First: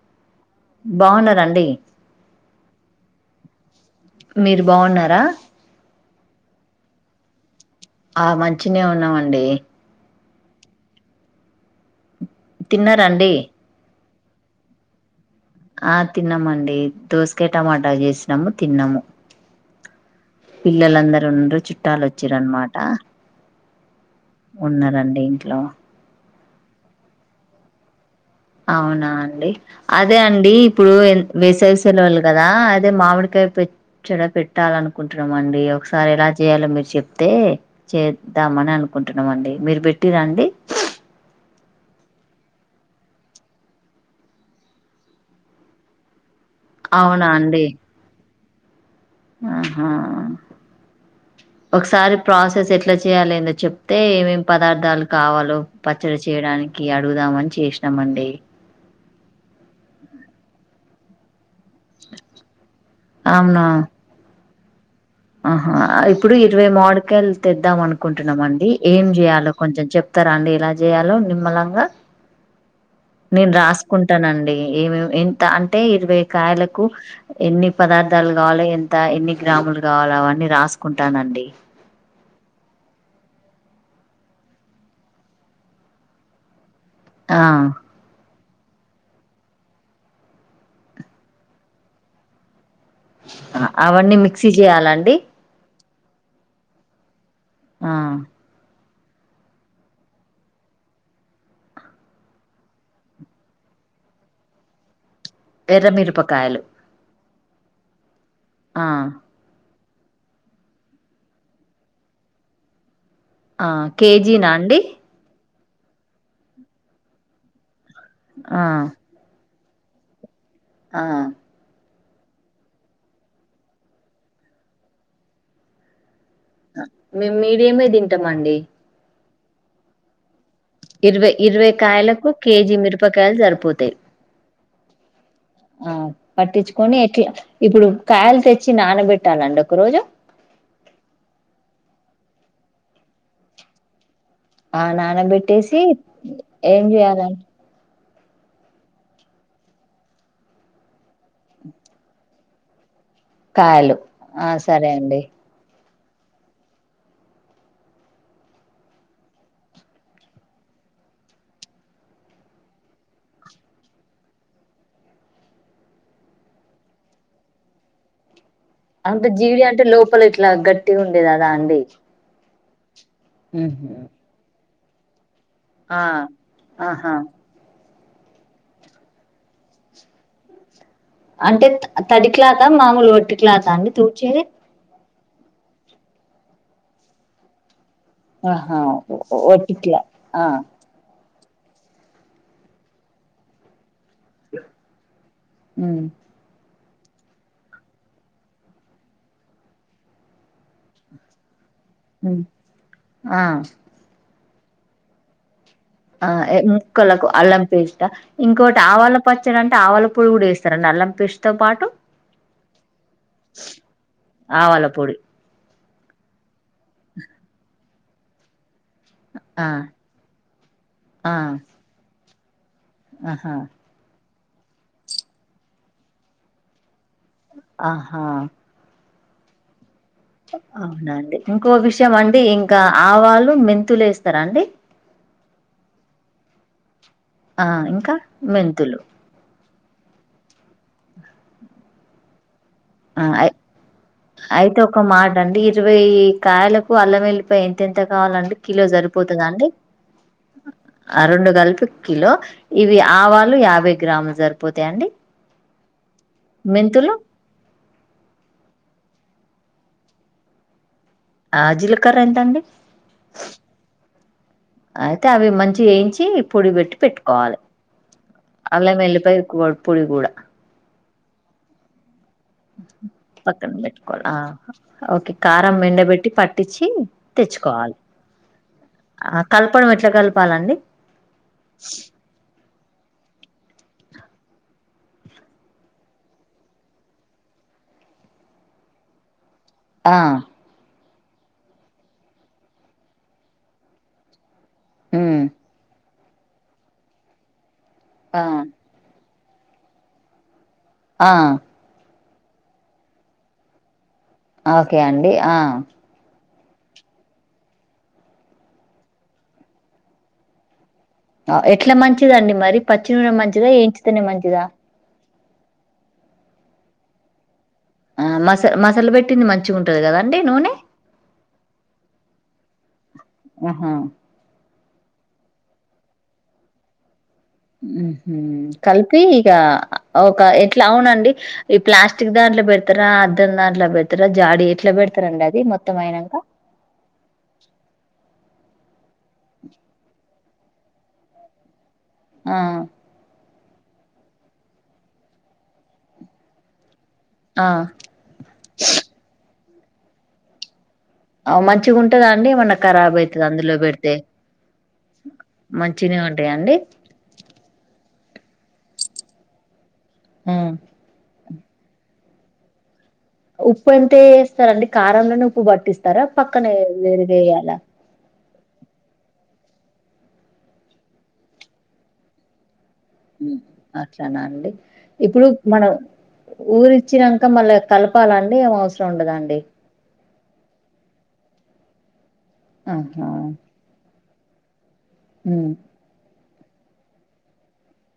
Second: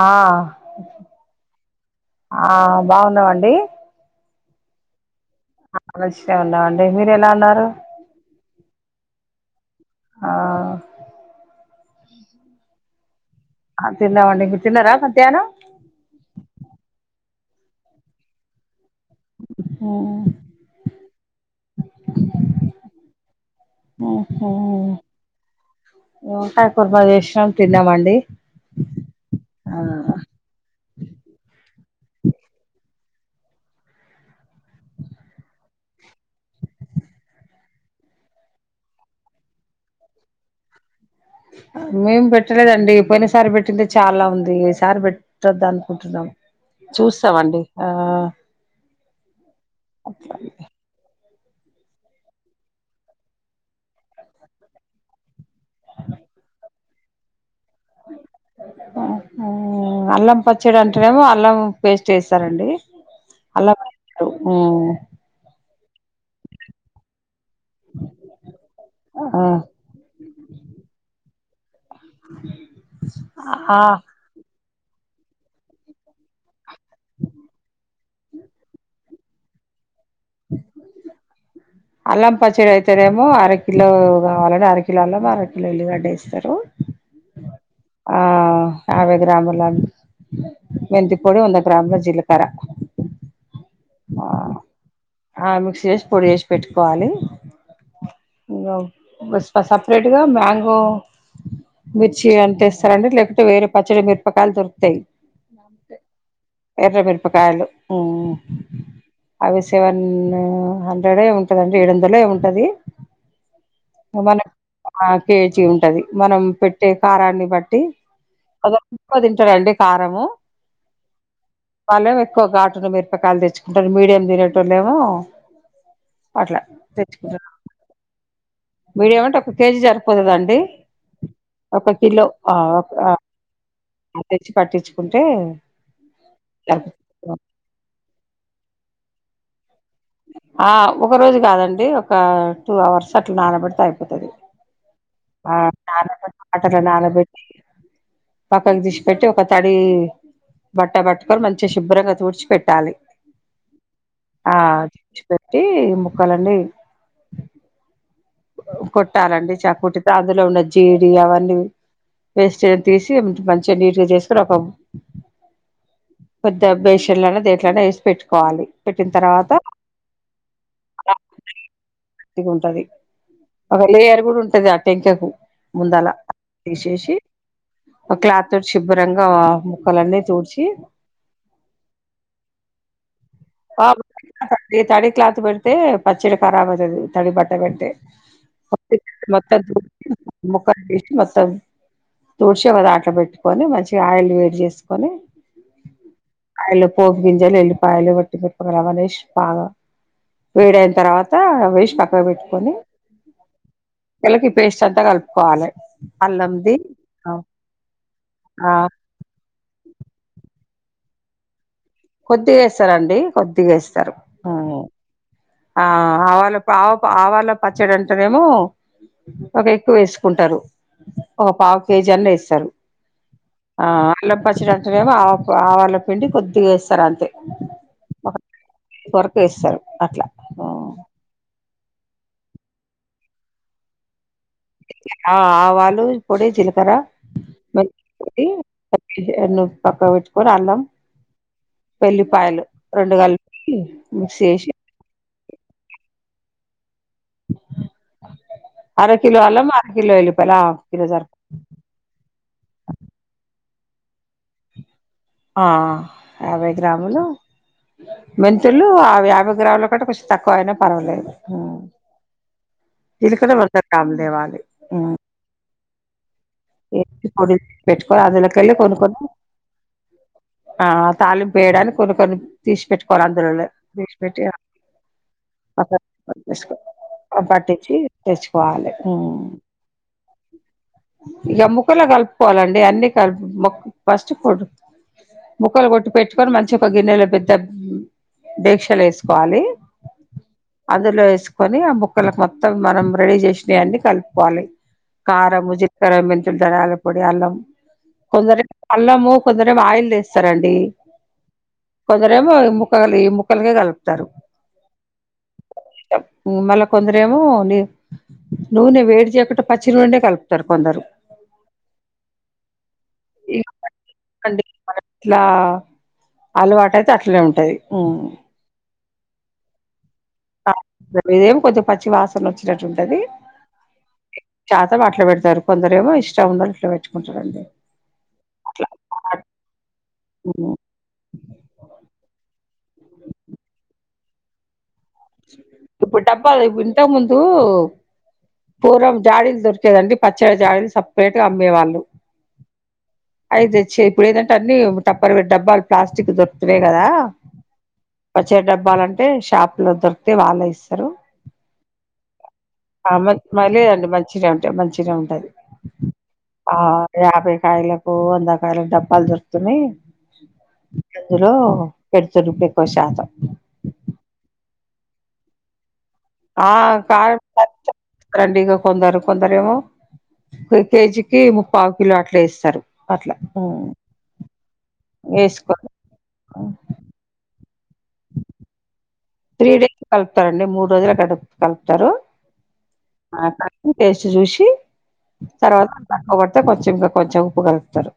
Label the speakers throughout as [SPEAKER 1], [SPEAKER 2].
[SPEAKER 1] ఆ
[SPEAKER 2] బాగున్నార అండి
[SPEAKER 1] ఆ బాగున్నావండి
[SPEAKER 2] మీరు బాగున్నారా
[SPEAKER 1] మంచిగా ఉన్నావండి మీరు ఎలా ఉన్నారు.
[SPEAKER 2] ఆ మంచినే ఉన్నామండి
[SPEAKER 1] ఆ
[SPEAKER 2] తిన్నరఅండి
[SPEAKER 1] ఆ తిన్నామండి మీరు తిన్న రా
[SPEAKER 2] ఆ తిన్నామండి దోసె క్కె టమాటా చేసినాము తిన్నాము.
[SPEAKER 1] హ
[SPEAKER 2] పిల్లలందరు ఉండరు చుట్టాలు వచ్చిరనమాట. ఉన్నారండి ఇంట్లో
[SPEAKER 1] వంకాయ్ కుర్మా చేసినాం తిన్నామండి
[SPEAKER 2] అవునా అండి
[SPEAKER 1] ఆ
[SPEAKER 2] అదే అండి ఇప్పుడు ఎం వేసేస్ సెలవులు కదా అదే మామిడికాయ పచ్చడ పెట్టాల అనుకుంటున్నామండి ఒకసారి ఎలా చేయాలో మీరు చెప్తే చేద్దామని అనుకుంటున్నామండి మీరు పెంటిండ్ర అండి.
[SPEAKER 1] మేం పెట్టలేదండి పోయిన సారి పెట్టింది చాలా ఉంది ఈ సారి పెట్టద్ద అనుకుంటున్నాం.
[SPEAKER 2] అవునా
[SPEAKER 1] చూస్తామండి
[SPEAKER 2] అండి
[SPEAKER 1] ఆ
[SPEAKER 2] ఆహా ఒకసారి ప్రాసెస్ ఎట్లా చేయాలేందో చెప్తే ఏమేమి పదార్థాలు కావాలో పచ్చడి చేయడానికి అడుగుదామని చేేసినామండి
[SPEAKER 1] చెడు అంటునేమో అళ్లము వేస్ట్ చేస్తారండి
[SPEAKER 2] అవునా
[SPEAKER 1] అలా ఆ
[SPEAKER 2] ఆహా ఇప్పుడు ఇరవై మామిడికాయలు తెద్దాం అనుకుంటున్నామండి ఏం
[SPEAKER 1] ఆ
[SPEAKER 2] చేయాలో కొంచెం చెప్తారా అండి ఎలా చేయాలో నిమ్మలంగా నేను
[SPEAKER 1] ఆ
[SPEAKER 2] రాసుకుంటానండి ఏమేమి ఎంత అంటే ఇరవై కాయలకు ఎన్ని పదార్థాలు కావాలి ఎంత ఎన్ని గ్రాములు కావాల అవన్నీ రాసుకుంటానండి.
[SPEAKER 1] అల్లం పచ్చిడి ఐతేనేమో అరకిిలో కావాలని అరకిలో అల్లం అరకిలో ఇల్లుగడ్డ వేస్తారు.
[SPEAKER 2] ఆ
[SPEAKER 1] ఆ యావై గ్రామ్లా మెంతి పొడి ఒంద గ్రామ్ల జీలకార
[SPEAKER 2] అవన్నీ మిక్సీ చేయాలండి
[SPEAKER 1] ఆ మిక్స్ చేసి పొడి చేసి పెట్టుకోవాలి
[SPEAKER 2] ఆ
[SPEAKER 1] సపరేట్ గా మ్యాంగో మిర్చి తేస్తారండి లేకపోతే వేరే పచ్చడి మిరపకాయలు దొరుకుతాయి
[SPEAKER 2] ఎర్రమిరపకాయలు
[SPEAKER 1] ఎర్ర మిరపకాయలు
[SPEAKER 2] ఆ
[SPEAKER 1] అవి సెవెన్ హండ్రెడ్ ఉంటదండి ఏడు వందలు ఏముంటది
[SPEAKER 2] ఆ కేజీనా అండి
[SPEAKER 1] మంచి గా ఉంటది మనం పెట్టే కారాన్ని బట్టి
[SPEAKER 2] ఆ
[SPEAKER 1] అదిఅంత తింటారు అండి కారము
[SPEAKER 2] ఆ
[SPEAKER 1] వాళ్ళం ఎక్కువ ఘటును మిరపకాయలు తెచ్చుకుంటారు మీడియం తినట్ లేవ
[SPEAKER 2] మేము మీడియమే తింటామ్ అండి
[SPEAKER 1] మీడియం అంటే ఒక కేజీ సరిపోతుదండి
[SPEAKER 2] ఇరవై ఇరవై కాయలకు కేజీ
[SPEAKER 1] ఆ
[SPEAKER 2] మిరపకాయలు సరిపోతాయి
[SPEAKER 1] తెచ్చి పట్టించుకుంటే
[SPEAKER 2] ఆ పట్టించుకొని
[SPEAKER 1] సరిపోతది
[SPEAKER 2] ఎట్లా ఇప్పుడు కాయలు తెచ్చి నానబెట్టాలండి ఒక రోజు
[SPEAKER 1] ఆ ఒక రోజు కాదండి ఒక టూ అవర్స్ అట్లా నానబెడితే అయిపోతది
[SPEAKER 2] ఆ
[SPEAKER 1] ఆ
[SPEAKER 2] నాన్నబెట్టేసి ఏం చేయాలండి
[SPEAKER 1] పక్కకి దిసి పెట్టి ఒక తడి బట్ట పట్టుకొని మంచిగా శుభ్రంగా తుడిచి పెట్టాలి
[SPEAKER 2] కాయలు ఆ సరే అండి
[SPEAKER 1] కాలండి కొట్టాలండి చాక్ తో అందులో ఉన్న జీడి అవన్నీ వేస్ట్ తీసి మంచిగా నీట్గా చేసుకొని ఒక పెద్ద బేషన్లనా దేట్లనే వేసి పెట్టుకోవాలి పెట్టిన
[SPEAKER 2] అంటే
[SPEAKER 1] తర్వాత
[SPEAKER 2] జీడి అంటే లోపల ఇట్లా గట్టిగా ఉండేది కదా అండి
[SPEAKER 1] సది ఒక
[SPEAKER 2] ఉహు.
[SPEAKER 1] లేయర్ కూడా ఉంటద తెంచకు
[SPEAKER 2] ఆ
[SPEAKER 1] ముందలా
[SPEAKER 2] ఆహా
[SPEAKER 1] తీసేసి ఒక క్లాత్ తోటి శుభ్రంగా ముక్కలన్నీ తుడ్చి
[SPEAKER 2] అంటే తడి క్లాత మామూలు ఒట్టి క్లాత తూర్చేది
[SPEAKER 1] తడి తడి క్లాత్ పెడితే పచ్చడి కరాబ్ అవుతుంది తడి బట్ట పెడితే
[SPEAKER 2] ఆహా
[SPEAKER 1] మొత్తం
[SPEAKER 2] ఒట్టి ఇట్లాఆ
[SPEAKER 1] తుడిచి ఒక దాంట్లోపెట్టుకొని మంచి ఆయిల్ వేడి చేసుకొని
[SPEAKER 2] ఉమ్
[SPEAKER 1] ఆయిల్ పోపు గింజలు ఎల్లిపాయలు ఆవాలేసి బాగా వేడ అయిన తర్వాత వేసి చక్క గా
[SPEAKER 2] హ్మ్.
[SPEAKER 1] పెట్టుకని
[SPEAKER 2] ఆ
[SPEAKER 1] [unintelligible] పేస్ట్ అంతా కలుపుకోవాలి
[SPEAKER 2] ఆ
[SPEAKER 1] అల్లంది
[SPEAKER 2] ముక్కలకు అల్లం పేస్ట
[SPEAKER 1] ఆ
[SPEAKER 2] ఇంకోకటి ఆవాల పచ్చడి అంటే ఆవళ పుడిగు కూడా వేస్తారుా అల్లం పేస్ట్ తో పాటు
[SPEAKER 1] కొద్దిగా వేస్తారండి కొద్దిగా వేస్తారు
[SPEAKER 2] ఆవాల పొడి
[SPEAKER 1] ఆ ఆవాళ్ళ ఆ ఆవాళ్ళ పచ్చడి అంటనేేమో ఒక
[SPEAKER 2] ఆ
[SPEAKER 1] ఎక్కువ వేసుకుంటారు
[SPEAKER 2] ఆ
[SPEAKER 1] ఒక పావు కేజీ అన్న వేస్త స్తారు
[SPEAKER 2] ఆహా
[SPEAKER 1] అల్లం పచ్చిడి అంటనేమో ఆ ఆవల పిండి కొద్దిగా వేస్తారు అంతే
[SPEAKER 2] ఆహా
[SPEAKER 1] కొరకు వేస్తారు అట్లా
[SPEAKER 2] అవునండి ఇంకో విషయం అండి ఇంకా ఆవాళ్ళు మెంతులే వేస్త
[SPEAKER 1] ఆవాళ్ళ పొడి జిల్లా కర
[SPEAKER 2] ఆ ఇంకా మెంతులు
[SPEAKER 1] పక్క పెట్టుకొని అల్లం వెళ్ల్లిపాయలు
[SPEAKER 2] ఆ అయితే ఒక మాట అండి ఇరవై కాయలు అల్ల వెల్లిపాయా ఎంత ఎంత కావాలంటే కిలో
[SPEAKER 1] అరకిలో
[SPEAKER 2] సరిపోతుందిండి
[SPEAKER 1] అల్లం అరకిలో ఎల్లిపాయలు హాఫ్ కిలో సరి
[SPEAKER 2] రెండు కలుపి కిలో ఇవి ఆవాళ యాభై ై గ్రాములు సరిపోతాయండి
[SPEAKER 1] ఆ యాభై
[SPEAKER 2] మెంతులు
[SPEAKER 1] గ్రాములు మెంతులుై యాభై గ్రాముల కంటే కొంచెం తక్కువయినా పర్వాలేదు
[SPEAKER 2] ఆ జీలకర్ర ఎంతండి
[SPEAKER 1] [unintelligible]
[SPEAKER 2] చేయించి పొడి పెట్టి
[SPEAKER 1] వేసి పొడి
[SPEAKER 2] పెట్టుకోవాలి
[SPEAKER 1] పెట్టుకొని అందులోకెళ్ళి కొన్ని
[SPEAKER 2] అలాగే
[SPEAKER 1] కొన్ని
[SPEAKER 2] వెల్లిపయ పొడి కూడా
[SPEAKER 1] తాళింపేయడానికి కొన్ని కొన్ని తీసి పెట్టుకోవాలి అందులోనే
[SPEAKER 2] పక్కన
[SPEAKER 1] తీసి
[SPEAKER 2] పెట్టుకోవాలి
[SPEAKER 1] పెట్టి
[SPEAKER 2] ఓకే కారం మెండబెట్టి పట్టించి
[SPEAKER 1] పక్కన పట్టించి
[SPEAKER 2] తెచ్చుకోవాలి
[SPEAKER 1] తెచ్చుకోవాలి
[SPEAKER 2] కలపడం ఎట్లా కలపాలండి
[SPEAKER 1] ఎముకల కలుపుకోవాలండి అన్ని [unintelligible] ఫస్ట్ ఫుడ్ ముక్కలు కొట్టి పెట్టుకొని మంచిగా ఒక గిన్నెలో పెద్ద డేక్షాలో ఏసుకోవాలి
[SPEAKER 2] ఆ
[SPEAKER 1] అందులో ఏసుకొని ఆ ముక్కలకు మొత్తం మనం రెడీ చేసినయన్నీ కలుపుకోవాలి
[SPEAKER 2] ఉమ్
[SPEAKER 1] కారము జి కారం మెంతులు ధనియాల పొడి అల్లం
[SPEAKER 2] ఆ
[SPEAKER 1] కొందరి అల్లము కొందరవ్వ ఆయిల్ తీస్తారండి
[SPEAKER 2] ఆ
[SPEAKER 1] కొందరేమో ఈ ముక్కలు ఈ ముక్కలుకే కలుపుతారు
[SPEAKER 2] ఓకే అండి ఆ
[SPEAKER 1] ఊ మళ్ళ కొందరేమో డి నూనె వేడి చేయకుంటా పచ్చి నూనెనే కలుపుతారు కొందరు
[SPEAKER 2] ఆ ఎట్లా మంచిదండి మరి పచ్చి నూనె మంచిదా ఏంచితేనే మంచిదా
[SPEAKER 1] ట్లా అలవాటు అయితే అట్లనే ఉంటది హ్మ్.
[SPEAKER 2] ఆ మస్ మసాలా పెట్ ట్టింది మంచిగుంటది కదా
[SPEAKER 1] [inaudible] ఏం కొంచెం పచ్చి వాస్ సన వొచ్చినట్టుంటది
[SPEAKER 2] ఆహా
[SPEAKER 1] చాసేపు అట్ల పెడతారు కొందరేమో ఇష్టం ఉన్నట్లు వెట్టు
[SPEAKER 2] మ్మ్ హు కలిపి ఇక ఒక
[SPEAKER 1] హ్మ్.
[SPEAKER 2] ఎట్లా, అవునండి ఈ ప్లాస్టిక్ దాంట్లో పెడతారా అద్దం దాంట్లో పెడ్ తరా జాడీ ఎట్లా పెడ్
[SPEAKER 1] ఇప్పుడు డబ్బాల ఇప్పు ఇంతకు ముందు పూరం జాడీలు దొరికేదండి పచ్చడి జాడీలు సప్రేట్ గా అమ్మేవాళ్ళు
[SPEAKER 2] ఆ
[SPEAKER 1] అయితేచ్చి ఇప్పుడు ఏదంటే అన్నీ టప్పర్ డబ్బాలు ప్లాస్టిక్ వి దొరుకుతున్నాయి కదా పచ్చడి డబ్బాలంటే షాప్ లో దొరుక్ తే వాళ్ళే ఇస్
[SPEAKER 2] ఆ మంచిగా ఉంటదా అండి ఏమన్నా
[SPEAKER 1] ఆ
[SPEAKER 2] ఖరాబ్
[SPEAKER 1] మ
[SPEAKER 2] అయితది
[SPEAKER 1] మ
[SPEAKER 2] అందులో
[SPEAKER 1] లేదండి
[SPEAKER 2] పెడితే
[SPEAKER 1] మంచినే ఉంటాయి మంచినే ఉంటది
[SPEAKER 2] మంచిగనే ఉంటాయండి.
[SPEAKER 1] ఓ వందకాయల డబ్బాలు దొరుకుతున్నాయి
[SPEAKER 2] మ్మ్
[SPEAKER 1] అందులో పెడుతున్రు ఉప్పు ఎక్కువ శాతం
[SPEAKER 2] ఉప్పు అంత వేస్తారు అండి కారంలోనే ఉప్పు పట్టిస్
[SPEAKER 1] ఆ [inaudible] అండి ఇగ కొందరు కొందరేమో కె కే జీ కి ముప్పావు కిలో అట్లా ఏస్తారు
[SPEAKER 2] అట్లనే అండి ఇప్పుడు
[SPEAKER 1] వేసుకొని
[SPEAKER 2] మనం ఊరిచ్చినాంక మళ్ళా కలపాలండి ఏం అవసరం ఉండదండి
[SPEAKER 1] త్రీ డేస్ కలుపుతారండి మూడు రోజులుకు అట కలుపుతారు
[SPEAKER 2] ఆహా
[SPEAKER 1] ష్ జూషి
[SPEAKER 2] ఉమ్
[SPEAKER 1] తర్వాత [unintelligible] తే కొంచెం కా కొంచెం ఉప్పు కలుపుతారు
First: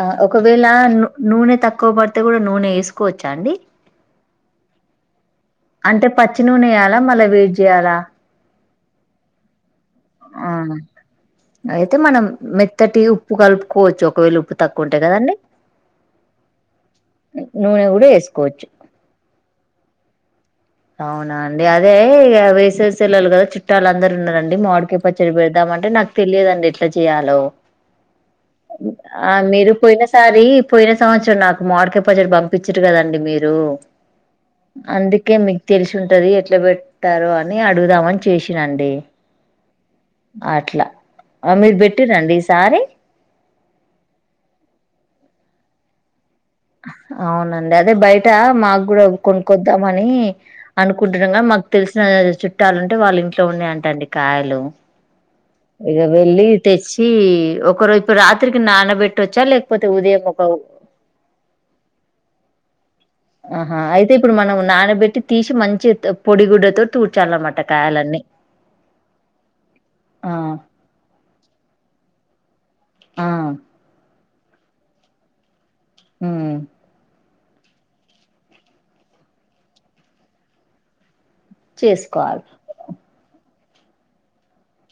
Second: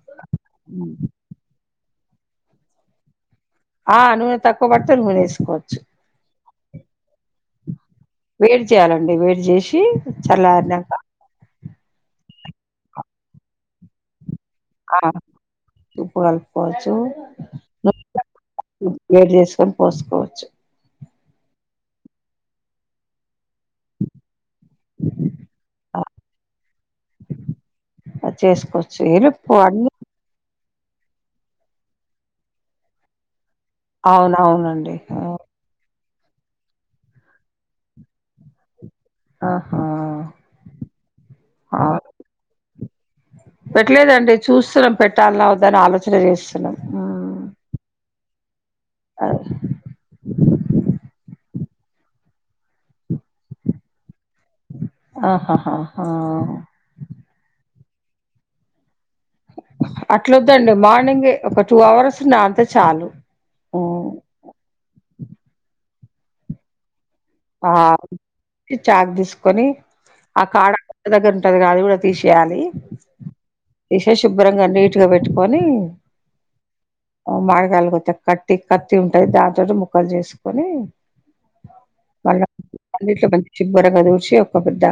[SPEAKER 2] ఆ ఒకవేళ నూ నూనె తక్కువ పడు తే కూడా నూనె ఏసుకో చ్చా అండి
[SPEAKER 1] ఆ నూనె తక్కువ పడితే నూనె వేసుకోవచ్చు
[SPEAKER 2] అంటే పచ్చి నూనె ఎయ్యాలా మళ్ళ వేడి చేయాలా
[SPEAKER 1] వేడి చేయాలండి వేడి చేషి
[SPEAKER 2] అవును అయితే మనం మెత్తటి ఉప్పు కలుపుకోవచ్చు ఒకవేళ ఉప్పు తక్కువ ఉంటే
[SPEAKER 1] ఆ
[SPEAKER 2] కదండి
[SPEAKER 1] ఉప్పు కలుపుకోవచ్చు
[SPEAKER 2] నూనె కూడా వేసుకోవచ్చు
[SPEAKER 1] [inaudible] వేడి చేసుకోని పోసుకోవచ్చు
[SPEAKER 2] అవునా అండి అదే ఇగ వేసేసి ఎళ్ళాల కదా చుట్టాలు అందరూ ఉన్నారన్ టి మావిడికాయ పచ్చడి పెడదాంటే నాకు తెలియదండి ఎట్లా చెయ్యాలో
[SPEAKER 1] చేసుకోవచ్చు
[SPEAKER 2] ఆ
[SPEAKER 1] ఎలుపు
[SPEAKER 2] మీరు
[SPEAKER 1] అన్ని
[SPEAKER 2] పోయిన సారి పోయిన సంవచ్చరం నాకు మావిడికాయ పచ్చడి పంపిచ్చిర్రు కదండి మీ
[SPEAKER 1] అవును అవును అండి ఊ
[SPEAKER 2] లిషుంటది ఎట్లా పెట్తారు అని అడుగుదామని చేషినండి
[SPEAKER 1] ఆహా
[SPEAKER 2] అట్లా ఆ మీరు
[SPEAKER 1] అవును.
[SPEAKER 2] పెట్టిర్రా అండి ఈసారి
[SPEAKER 1] పెట్టలేదండి చూస్తున్నాం పెట్టాలనా వద్దని ఆలోచన చేసు
[SPEAKER 2] అవునండి అదే బయ ట మా క్కూడా కొనుక్కొద్దామని అనుకుంటున్నంగా మాకు తెలిసిన చుట్టాలు ఉంటే వాళ్ళు ఇంట్లో ఉన్నాయి అంటండి కాయలు ఇగ వెళ్ళి
[SPEAKER 1] ఆహాహా
[SPEAKER 2] తెచ్చి ఒ కొరొవ్ ఇప్పుడు రాత్రికి నానబెట్
[SPEAKER 1] అట్లు వద్దండి మార్నింగే ఒక టూ అవర్స్ నానితే చాలు
[SPEAKER 2] ఆహా అయితే ఇప్పుడు మనం నానబెట్టి తీశి మంచి త పొడి గుడ్డతో
[SPEAKER 1] ఆ చాక్ తీసుకొని ఆ కాడ ద దగ్గర ఉంటదిగ అది కూడా తీశ్ యాలి
[SPEAKER 2] ఆ
[SPEAKER 1] ఏషేష్ శుభ్రంగా నీట్గా పెట్టుకొని
[SPEAKER 2] హ్మ్
[SPEAKER 1] మ్మ్ మామిడి కాయలు కోత కట్టి కత్తి ఉంటుది దానితోటి ముక్కలు చేసుకొని మళ్ళ
[SPEAKER 2] చేసుకోవాలి
[SPEAKER 1] అన్నింట్లో చివరగా తూసి ఒక గుడ్డ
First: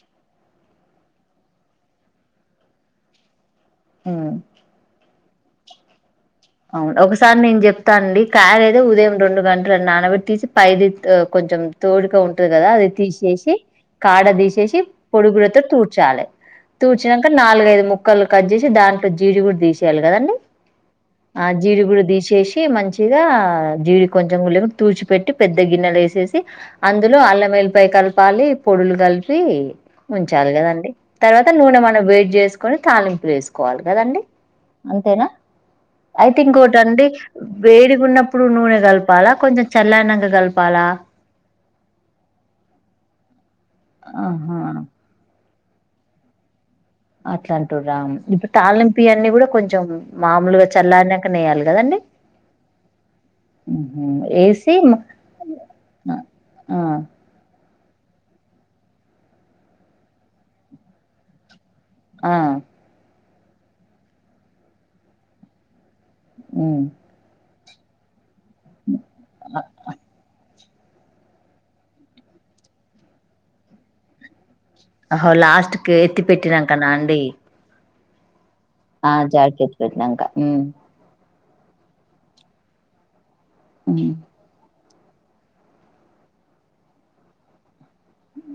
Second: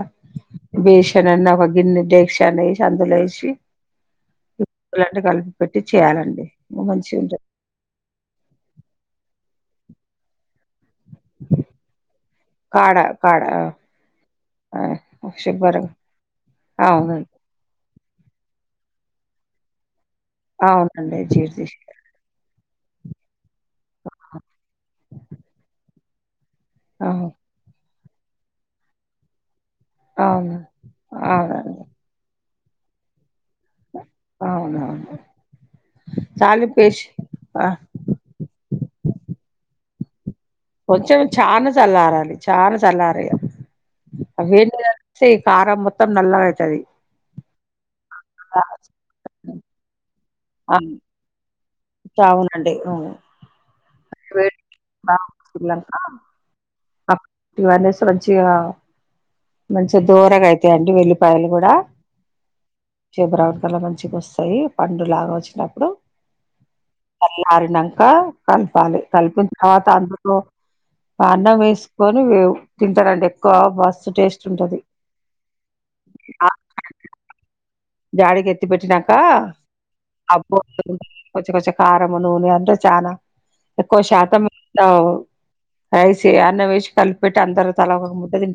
[SPEAKER 1] బేషన్ అన్న ఒక గిన్నె దడేక్ష అని వేసి అందులో వేసి
[SPEAKER 2] అ
[SPEAKER 1] కలిపి పెట్టి చేయాలండి
[SPEAKER 2] అవును ఒకసారి
[SPEAKER 1] మంచిగుంటది.
[SPEAKER 2] నేను చెప్తానండి కాయలైతే ఉదయం రెండు గంటలు లు నానబెట్టేసి పైది కొంచెం తోడుక ఉంటుది కదా అది
[SPEAKER 1] కాడ కాడ
[SPEAKER 2] తీసేసి కాడ తీసేసి
[SPEAKER 1] ఆ
[SPEAKER 2] పొడిగుడతో
[SPEAKER 1] శుభ్రంగా
[SPEAKER 2] తుడ్చాలి తూడ్చినాక
[SPEAKER 1] అవునండి
[SPEAKER 2] నాలుగైదు ముక్క ముక్కలు కట్ చేసి దాంట్లో జీడి కూడా తీసేయాలి కదండి
[SPEAKER 1] అవును
[SPEAKER 2] ఆ జీడిగుడ తీసేసి మంచి చిగా జీడి కొంచెం [unintelligible] తూచిపట్టి పెద్ద గిన్నెలో వేసి చేసి అందులో
[SPEAKER 1] అవును.
[SPEAKER 2] అల్లం వెల్లిపాయి కలప్ పాలి పొడులు కలిపి ఉంచాలి
[SPEAKER 1] అవును
[SPEAKER 2] కదండి తర్వాత
[SPEAKER 1] అవునండి
[SPEAKER 2] నూనె మనం వేడి జేస్ కుని తాలింపులేస్ కోవాలి కదండి
[SPEAKER 1] అవునవును
[SPEAKER 2] అంతేనా తే ఇంకోటండి
[SPEAKER 1] తాలింపేసి ఆ
[SPEAKER 2] వేడిగున్నప్పుడు నూనె కలపాలా కొంచెం చల్లైనకా కలప్
[SPEAKER 1] కొంచెం చానా స్ చల్లారాలి చానా చల్లారేయాలి
[SPEAKER 2] ఆహా
[SPEAKER 1] అహేంట సీ కారం మొత్తం నల్లగైతది
[SPEAKER 2] అట్లా అంటూ రా ఇప్పుడు తాలింపు ఈ అన్ని కూడా కొంచెం మాములుగా చల్లారినకనే ఎయ్యాలి
[SPEAKER 1] చావుల కంటే అవునా
[SPEAKER 2] ఏసీ
[SPEAKER 1] అప్ వాలేస్ మంచిగా మంచిగా దోరగా అయితాయండి వెల్లిపాయలు కూడా
[SPEAKER 2] ఆ
[SPEAKER 1] చేమ్ బ్రౌన్ కలర్ మంచిగా వస్తాయి పండు లాగా వచ్చినప్పుడు
[SPEAKER 2] మ్మ్
[SPEAKER 1] ఆరినంకా కలపాలి కలిపిన తర్వాత అందులో పాన్ లో వేస్ సుకొని వే తింటారండి ఎక్కువ మస్త్ టేస్ట్ ఉంటది
[SPEAKER 2] అహో లాస్ట్కి ఎత్తి పెట్టినాక నా అండి
[SPEAKER 1] గాలికి ఎత్తి
[SPEAKER 2] ఆ
[SPEAKER 1] పెట్నాకా
[SPEAKER 2] జాడికి ఎత్తి పెట్టినంక
[SPEAKER 1] అప్
[SPEAKER 2] ఉమ్
[SPEAKER 1] కొంచెం కొంచెం కారం, నూనె అంటే చానా ఎక్కువ
[SPEAKER 2] ఉమ్
[SPEAKER 1] శాతం కలిసి అన్నం వేసి కలిపిపెట్టీ అందరూ తలా ఓ ముట్టది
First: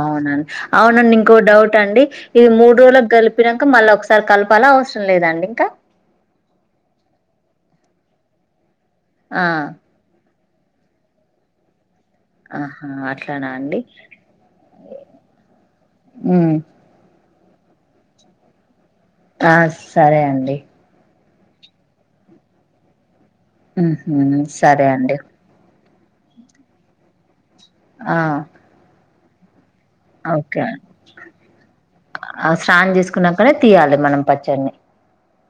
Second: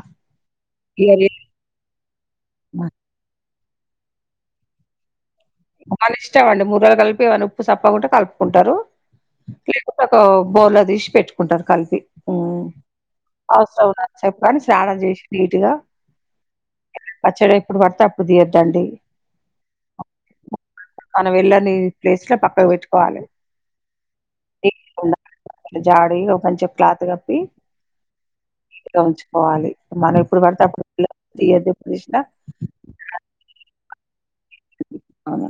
[SPEAKER 2] అవునండి అవునండి ఇంకో డౌట్ అండి ఇది మూడో రోజు కలిపిన మళ్ళీ ఒకసారి కలపాల అవసరం లేదండి ఇంకా
[SPEAKER 1] మనిష్టం అండి ముద్దలు కలిపి ఎమన్నా ఉప్పు సప్పు ప్పకుంటే కలుపుకుంటారు
[SPEAKER 2] ఆ
[SPEAKER 1] క క క బౌల్లోదీసి పెట్టుకుంటారు కలిపి
[SPEAKER 2] ఆహా అట్లానా అండి
[SPEAKER 1] అవసరం ఉన్నప్పుడు చెప్పండి స్నానం చేసి నీటిగా
[SPEAKER 2] హ్మ్
[SPEAKER 1] పచ్చడి ఎప్పుడు పడతే అప్పుడు తీయొద్దండి
[SPEAKER 2] ఆ సరే అండి
[SPEAKER 1] మనం వెళ్ళని ప్లేస్ లో పక్కన పెట్టుకోవాలి
[SPEAKER 2] మ్మ్ హ్మ్ సరే అండి
[SPEAKER 1] జాడికి ఒకించు క్లాత్ కప్పి
[SPEAKER 2] ఆ
[SPEAKER 1] ఉంచుకోవాలి మనం ఇప్పుడు పడితే
[SPEAKER 2] ఓకే
[SPEAKER 1] అప్పుడు తీయద్దు ఎప్పుడు తీసినా
[SPEAKER 2] స్నానం చేసుకున్నప్పుడే తీయాలి మనం పచ్చడి
[SPEAKER 1] అవును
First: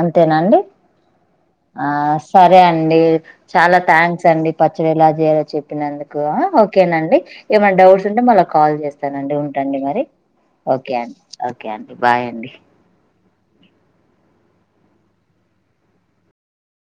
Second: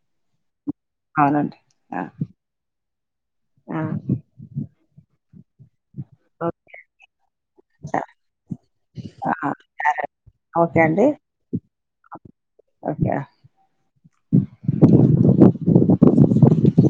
[SPEAKER 2] అంతేనండి ఆ సరే అండి చాలా
[SPEAKER 1] ఆ.
[SPEAKER 2] థ్యాంక్స్ అండి పచ్చడి ఇలా చేయ చెినందుకు ఓకేనండి ఏమైనా
[SPEAKER 1] ఓకే
[SPEAKER 2] డౌట్స్ ఉంటే మళ్ళ కాల్ చేస్తానండి
[SPEAKER 1] ఆ.
[SPEAKER 2] ఉంటండి మరి
[SPEAKER 1] సరే
[SPEAKER 2] ఓకే అండి ఓకే అండి బాయ్ అండి
[SPEAKER 1] [inaudible]